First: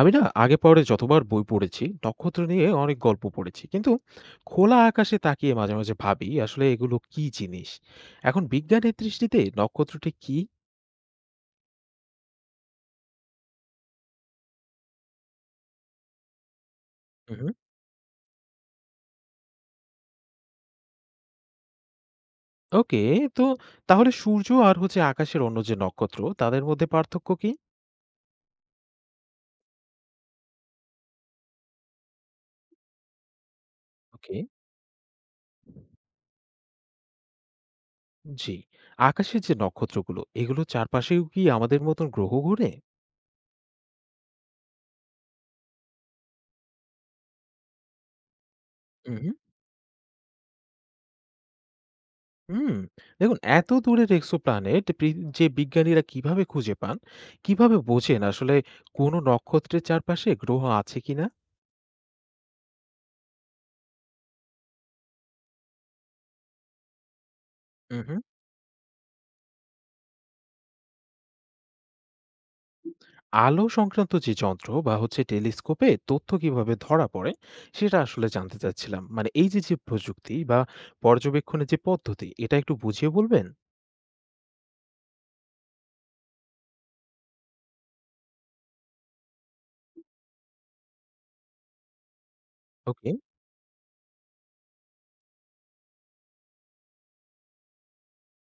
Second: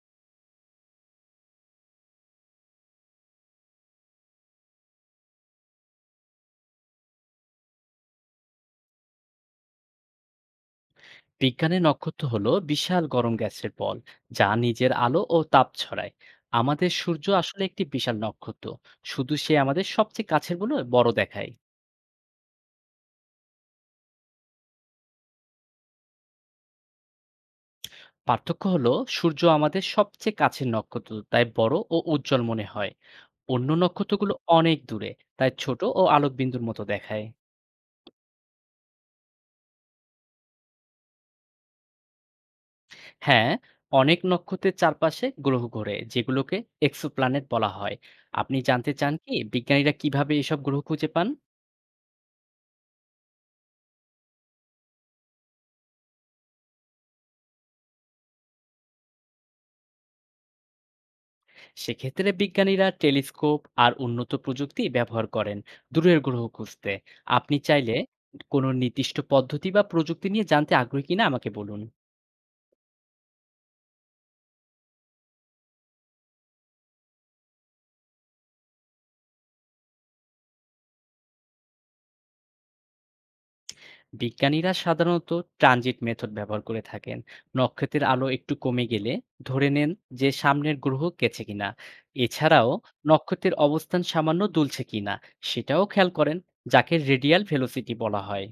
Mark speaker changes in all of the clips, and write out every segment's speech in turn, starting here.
Speaker 1: আমি না আগে পরে যতবার বই পড়েছি, নক্ষত্র নিয়ে অনেক গল্প পড়েছি। কিন্তু খোলা আকাশে তাকিয়ে মাঝে, মাঝে ভাবি আসলে এগুলো কি জিনিস? এখন বিজ্ঞানের দৃষ্টিতে নক্ষত্রটি কি?
Speaker 2: বিজ্ঞানের নক্ষত্র হলো বিশাল গরম গ্যাসের বল যা নিজের আলো ও তাপ ছড়ায়। আমাদের সূর্য
Speaker 1: হুম।
Speaker 2: আসলে একটি বিশাল নক্ষত্র, শুধু সে আমাদের সবচেয়ে কাছের বলে বড় দেখায়।
Speaker 1: ওকে, তো তাহলে সূর্য আর হচ্ছে আকাশের অন্য যে নক্ষত্র তাদের মধ্যে পার্থক্য কি?
Speaker 2: পার্থক্য হলো সূর্য আমাদের সবচেয়ে কাছের নক্ষত্র, তাই বড় ও উজ্জ্বল মনে হয়। অন্য নক্ষত্রগুলো
Speaker 1: ওকে।
Speaker 2: অনেক দূরে, তাই ছোট ও আলোকবিন্দুর মতো দেখায়।
Speaker 1: জি, আকাশের যে নক্ষত্রগুলো এগুলোর চারপাশেও কি আমাদের মতন গ্রহ ঘোরে?
Speaker 2: হ্যাঁ, অনেক নক্ষত্রের চারপাশে গ্রহ ঘোরে, যেগুলোকে এক্সোপ্ল্যানেট বলা হয়। আপনি জানতে চান
Speaker 1: হুম।
Speaker 2: কি বিজ্ঞানীরা কিভাবে এসব গ্রহ খুঁজে পান?
Speaker 1: হুম, দেখুন এত দূরের এক্সোপ্ল্যানেট যে বিজ্ঞানীরা কিভাবে খুঁজে পান, কিভাবে বোঝেন আসলে কোনো নক্ষত্রের চারপাশে গ্রহ আছে কিনা।
Speaker 2: সেক্ষেত্রে বিজ্ঞানীরা টেলিস্কোপ আর উন্নত প্রযুক্তি ব্যবহার করেন দূরের গ্রহ খুঁজতে। আপনি চাইলে
Speaker 1: হুম,
Speaker 2: কোনো নির্দিষ্ট পদ্ধতি বা প্রযুক্তি নিয়ে জানতে আগ্রহী কিনা আমাকে বলুন।
Speaker 1: আলো সংক্রান্ত যে যন্ত্র বা হচ্ছে টেলিস্কোপে তথ্য কিভাবে ধরা পড়ে সেটা আসলে জানতে চাচ্ছিলাম। মানে এই যে যে প্রযুক্তি বা পর্যবেক্ষণের যে পদ্ধতি, এটা একটু বুঝিয়ে বলবেন।
Speaker 2: বিজ্ঞানীরা সাধারণত ট্রানজিট মেথড ব্যবহার করে থাকেন। নক্ষত্রের আলো একটু কমে গেলে ধরে নেন যে সামনের গ্রহ গেছে কিনা। এছাড়াও
Speaker 1: ওকে।
Speaker 2: নক্ষত্রের অবস্থান সামান্য দুলছে কিনা সেটাও খেয়াল করেন, যাকে রেডিয়াল ভেলোসিটি বলা হয়।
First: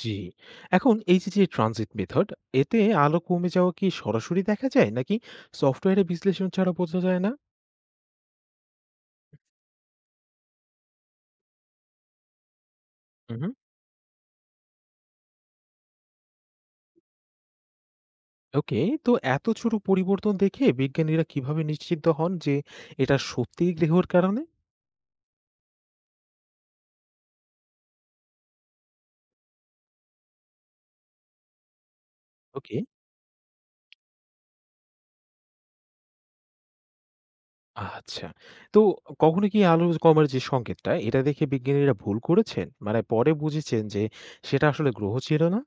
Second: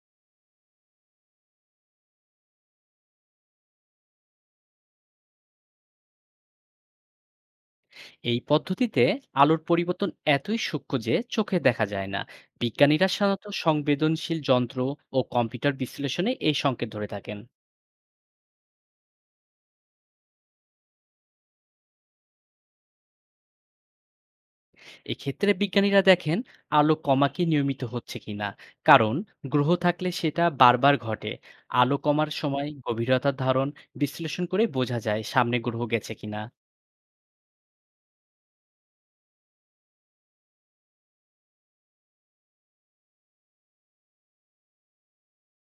Speaker 1: জি, এখন এই যে যে ট্রানজিট মেথড, এতে আলো কমে যাওয়া কি সরাসরি দেখা যায় নাকি সফটওয়্যারে বিশ্লেষণ ছাড়া বোঝা যায়
Speaker 2: এই পদ্ধতিতে আলোর পরিবর্তন এতই সূক্ষ্ম যে চোখে দেখা যায় না। বিজ্ঞানীরা সাধারণত
Speaker 1: না?
Speaker 2: সংবেদনশীল যন্ত্র ও কম্পিউটার বিশ্লেষণে এই সংকেত ধরে থাকেন।
Speaker 1: ওকে, তো এত ছোট পরিবর্তন দেখে বিজ্ঞানীরা কিভাবে নিশ্চিত হন যে এটা সত্যিই গ্রহের কারণে?
Speaker 2: এক্ষেত্রে বিজ্ঞানীরা দেখেন আলো কমা কি নিয়মিত হচ্ছে কিনা, কারণ গ্রহ থাকলে সেটা বারবার ঘটে। আলো কমার সময়
Speaker 1: ওকে,
Speaker 2: গভীরতার ধারণ বিশ্লেষণ করে বোঝা যায় সামনে গ্রহ গেছে কিনা।
Speaker 1: আচ্ছা। তো কখনো কি আলো কমার যে সংকেতটা, এটা দেখে বিজ্ঞানীরা ভুল করেছেন? মানে পরে বুঝেছেন যে সেটা আসলে গ্রহ ছিল না?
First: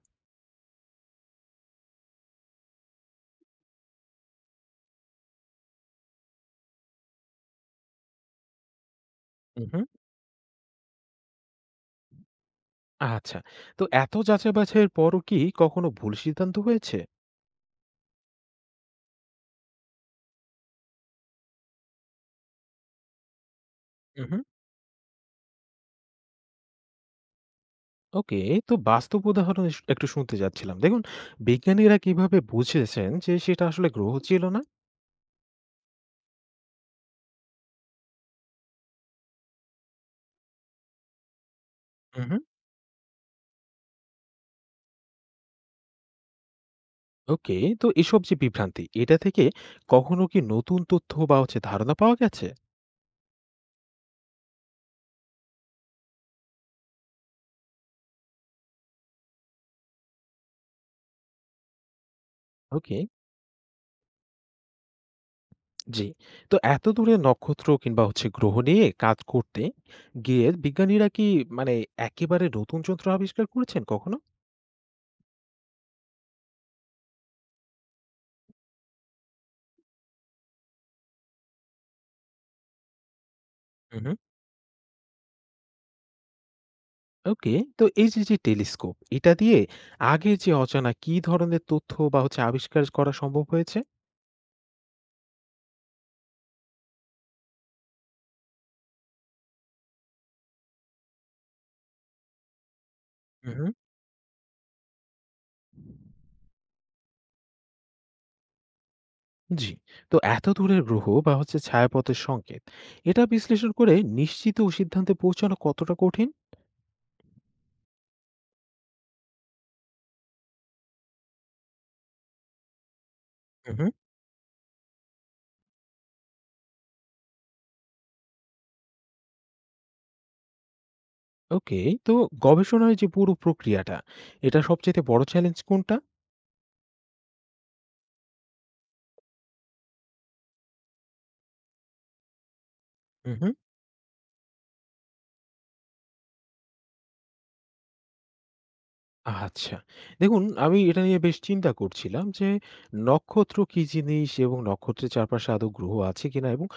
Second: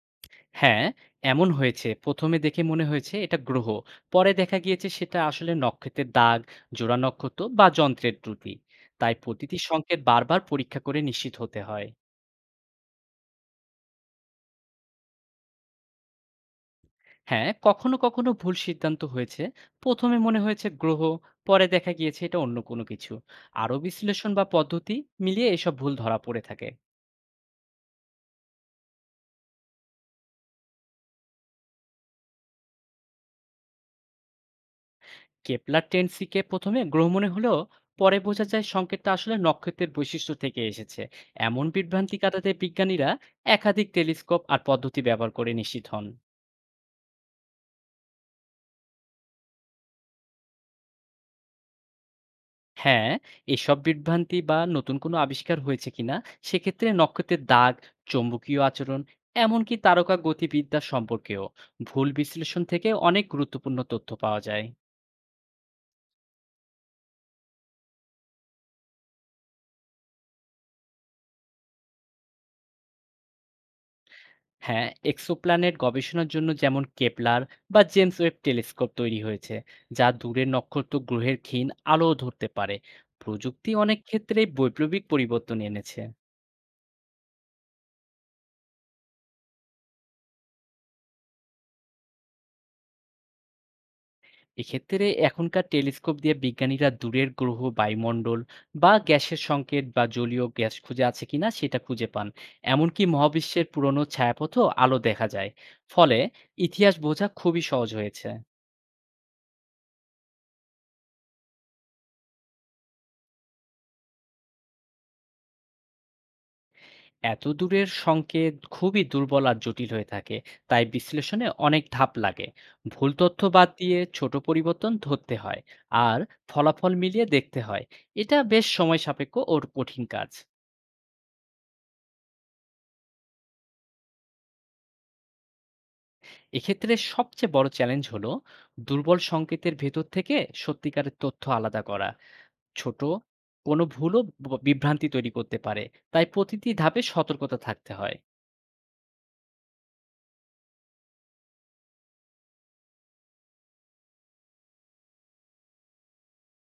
Speaker 2: হ্যাঁ, এমন হয়েছে। ১ম এ দেখে মনে হয়েছে এটা গ্রহ। পরে দেখা গিয়েছে সেটা আসলে নক্ষত্রের দাগ, জোড়া নক্ষত্র বা যন্ত্রের ত্রুটি। তাই প্রতিটি
Speaker 1: উহুম,
Speaker 2: সংকেত বারবার পরীক্ষা করে নিশ্চিত হতে হয়।
Speaker 1: আচ্ছা। তো এত যাচাই-বাছাইয়ের পরও কি কখনো ভুল সিদ্ধান্ত হয়েছে?
Speaker 2: হ্যাঁ, কখনো ভুল সিদ্ধান্ত হয়েছে। ১ম এ মনে হয়েছে গ্রহ, পরে দেখা গিয়েছে এটা অন্য কোনো কিছু। আরও বিশ্লেষণ
Speaker 1: উহুম,
Speaker 2: বা পদ্ধতি মিলিয়ে এসব ভুল ধরা পড়ে থাকে।
Speaker 1: ওকে, তো বাস্তব উদাহরণ এস একটু শুনতে চাচ্ছিলাম। দেখুন, বিজ্ঞানীরা কিভাবে বুঝেছেন যে সেটা আসলে গ্রহ ছিল না?
Speaker 2: কেপলার টেনসিকে প্রথমে গ্রহ মনে হলেও পরে বোঝা যায় সংকেতটা আসলে নক্ষত্রের বৈশিষ্ট্য থেকে এসেছে। এমন বিভ্রান্তি
Speaker 1: উহুম।
Speaker 2: কাটাতে বিজ্ঞানীরা একাধিক টেলিস্কোপ আর পদ্ধতি ব্যবহার করে নিশ্চিত হন।
Speaker 1: ওকে, তো এসব যে বিভ্রান্তি এটা থেকে কখনো কি নতুন তথ্য বা হচ্ছে ধারণা পাওয়া গেছে?
Speaker 2: হ্যাঁ, এসব বিভ্রান্তি বা নতুন কোনো আবিষ্কার হয়েছে কিনা সেক্ষেত্রে নক্ষত্রের দাগ, চৌম্বকীয় আচরণ, এমনকি তারকা গতিবিদ্যা সম্পর্কেও ভুল বিশ্লেষণ থেকে
Speaker 1: ওকে।
Speaker 2: অনেক গুরুত্বপূর্ণ তথ্য পাওয়া যায়।
Speaker 1: জি, তো এত দূরে নক্ষত্র কিংবা হচ্ছে গ্রহ নিয়ে কাজ করতে গিয়ে বিজ্ঞানীরা কি, মানে, একেবারে নতুন যন্ত্র আবিষ্কার করেছেন কখনো?
Speaker 2: হ্যাঁ, এক্সোপ্ল্যানেট গবেষণার জন্য যেমন কেপলার বা জেমস ওয়েব টেলিস্কোপ তৈরি হয়েছে, যা দূরের নক্ষত্র গ্রহের ক্ষীণ আলো ধরতে পারে। প্রযুক্তি অনেক
Speaker 1: হুম,
Speaker 2: ক্ষেত্রে বৈপ্লবিক পরিবর্তন এনেছে।
Speaker 1: ওকে, তো এই যে যে টেলিস্কোপ এটা দিয়ে আগে যে অজানা কি ধরনের তথ্য বা হচ্ছে আবিষ্কার করা সম্ভব হয়েছে?
Speaker 2: এক্ষেত্রে এখনকার টেলিস্কোপ দিয়ে বিজ্ঞানীরা দূরের গ্রহ বায়ুমণ্ডল বা গ্যাসের সংকেত বা জলীয় গ্যাস খুঁজে আছে কিনা সেটা খুঁজে পান। এমনকি মহাবিশ্বের
Speaker 1: হুম,
Speaker 2: পুরনো ছায়াপথও আলো দেখা যায়। ফলে ইতিহাস বোঝা খুবই সহজ হয়েছে।
Speaker 1: জি, তো এত দূরের গ্রহ বা হচ্ছে ছায়াপথের সংকেত এটা বিশ্লেষণ করে নিশ্চিত ও সিদ্ধান্তে পৌঁছানো কতটা কঠিন?
Speaker 2: এত দূরের সংকেত খুবই দুর্বল আর জটিল হয়ে থাকে, তাই বিশ্লেষণে অনেক ধাপ লাগে। ভুল তথ্য বাদ
Speaker 1: হুম,
Speaker 2: দিয়ে ছোট পরিবর্তন ধরতে হয় আর ফলাফল মিলিয়ে দেখতে হয়। এটা বেশ সময় সাপেক্ষ ওর কঠিন কাজ।
Speaker 1: ওকে, তো গবেষণার যে পুরো প্রক্রিয়াটা এটা সবচেয়ে বড় চ্যালেঞ্জ কোনটা?
Speaker 2: এক্ষেত্রে সবচেয়ে বড় চ্যালেঞ্জ হলো দুর্বল সংকেতের ভেতর থেকে সত্যিকারের তথ্য আলাদা করা। ছোট
Speaker 1: হুম, হুম,
Speaker 2: কোনো ভুলও বিভ্রান্তি তৈরি করতে পারে, তাই প্রতিটি ধাপে সতর্কতা থাকতে হয়।
Speaker 1: আচ্ছা, দেখুন আমি এটা নিয়ে বেশ চিন্তা করছিলাম যে নক্ষত্র কি জিনিস, এবং নক্ষত্রের চারপাশে আদৌ গ্রহ আছে কিনা, এবং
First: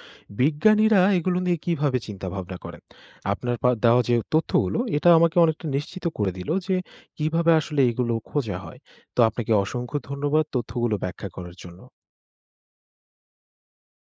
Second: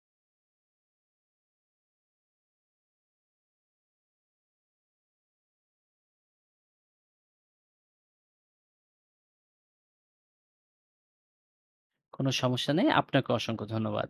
Speaker 1: বিজ্ঞানীরা এগুলো নিয়ে কিভাবে চিন্তা ভাবনা করেন। আপনার দেওয়া যে তথ্যগুলো, এটা আমাকে অনেকটা নিশ্চিত করে দিল যে কিভাবে আসলে এগুলো খোঁজা হয়। তো আপনাকে অসংখ্য ধন্যবাদ তথ্যগুলো ব্যাখ্যা করার জন্য।
Speaker 2: কোনো সমস্যা নেই, আপনাকে অসংখ্য ধন্যবাদ।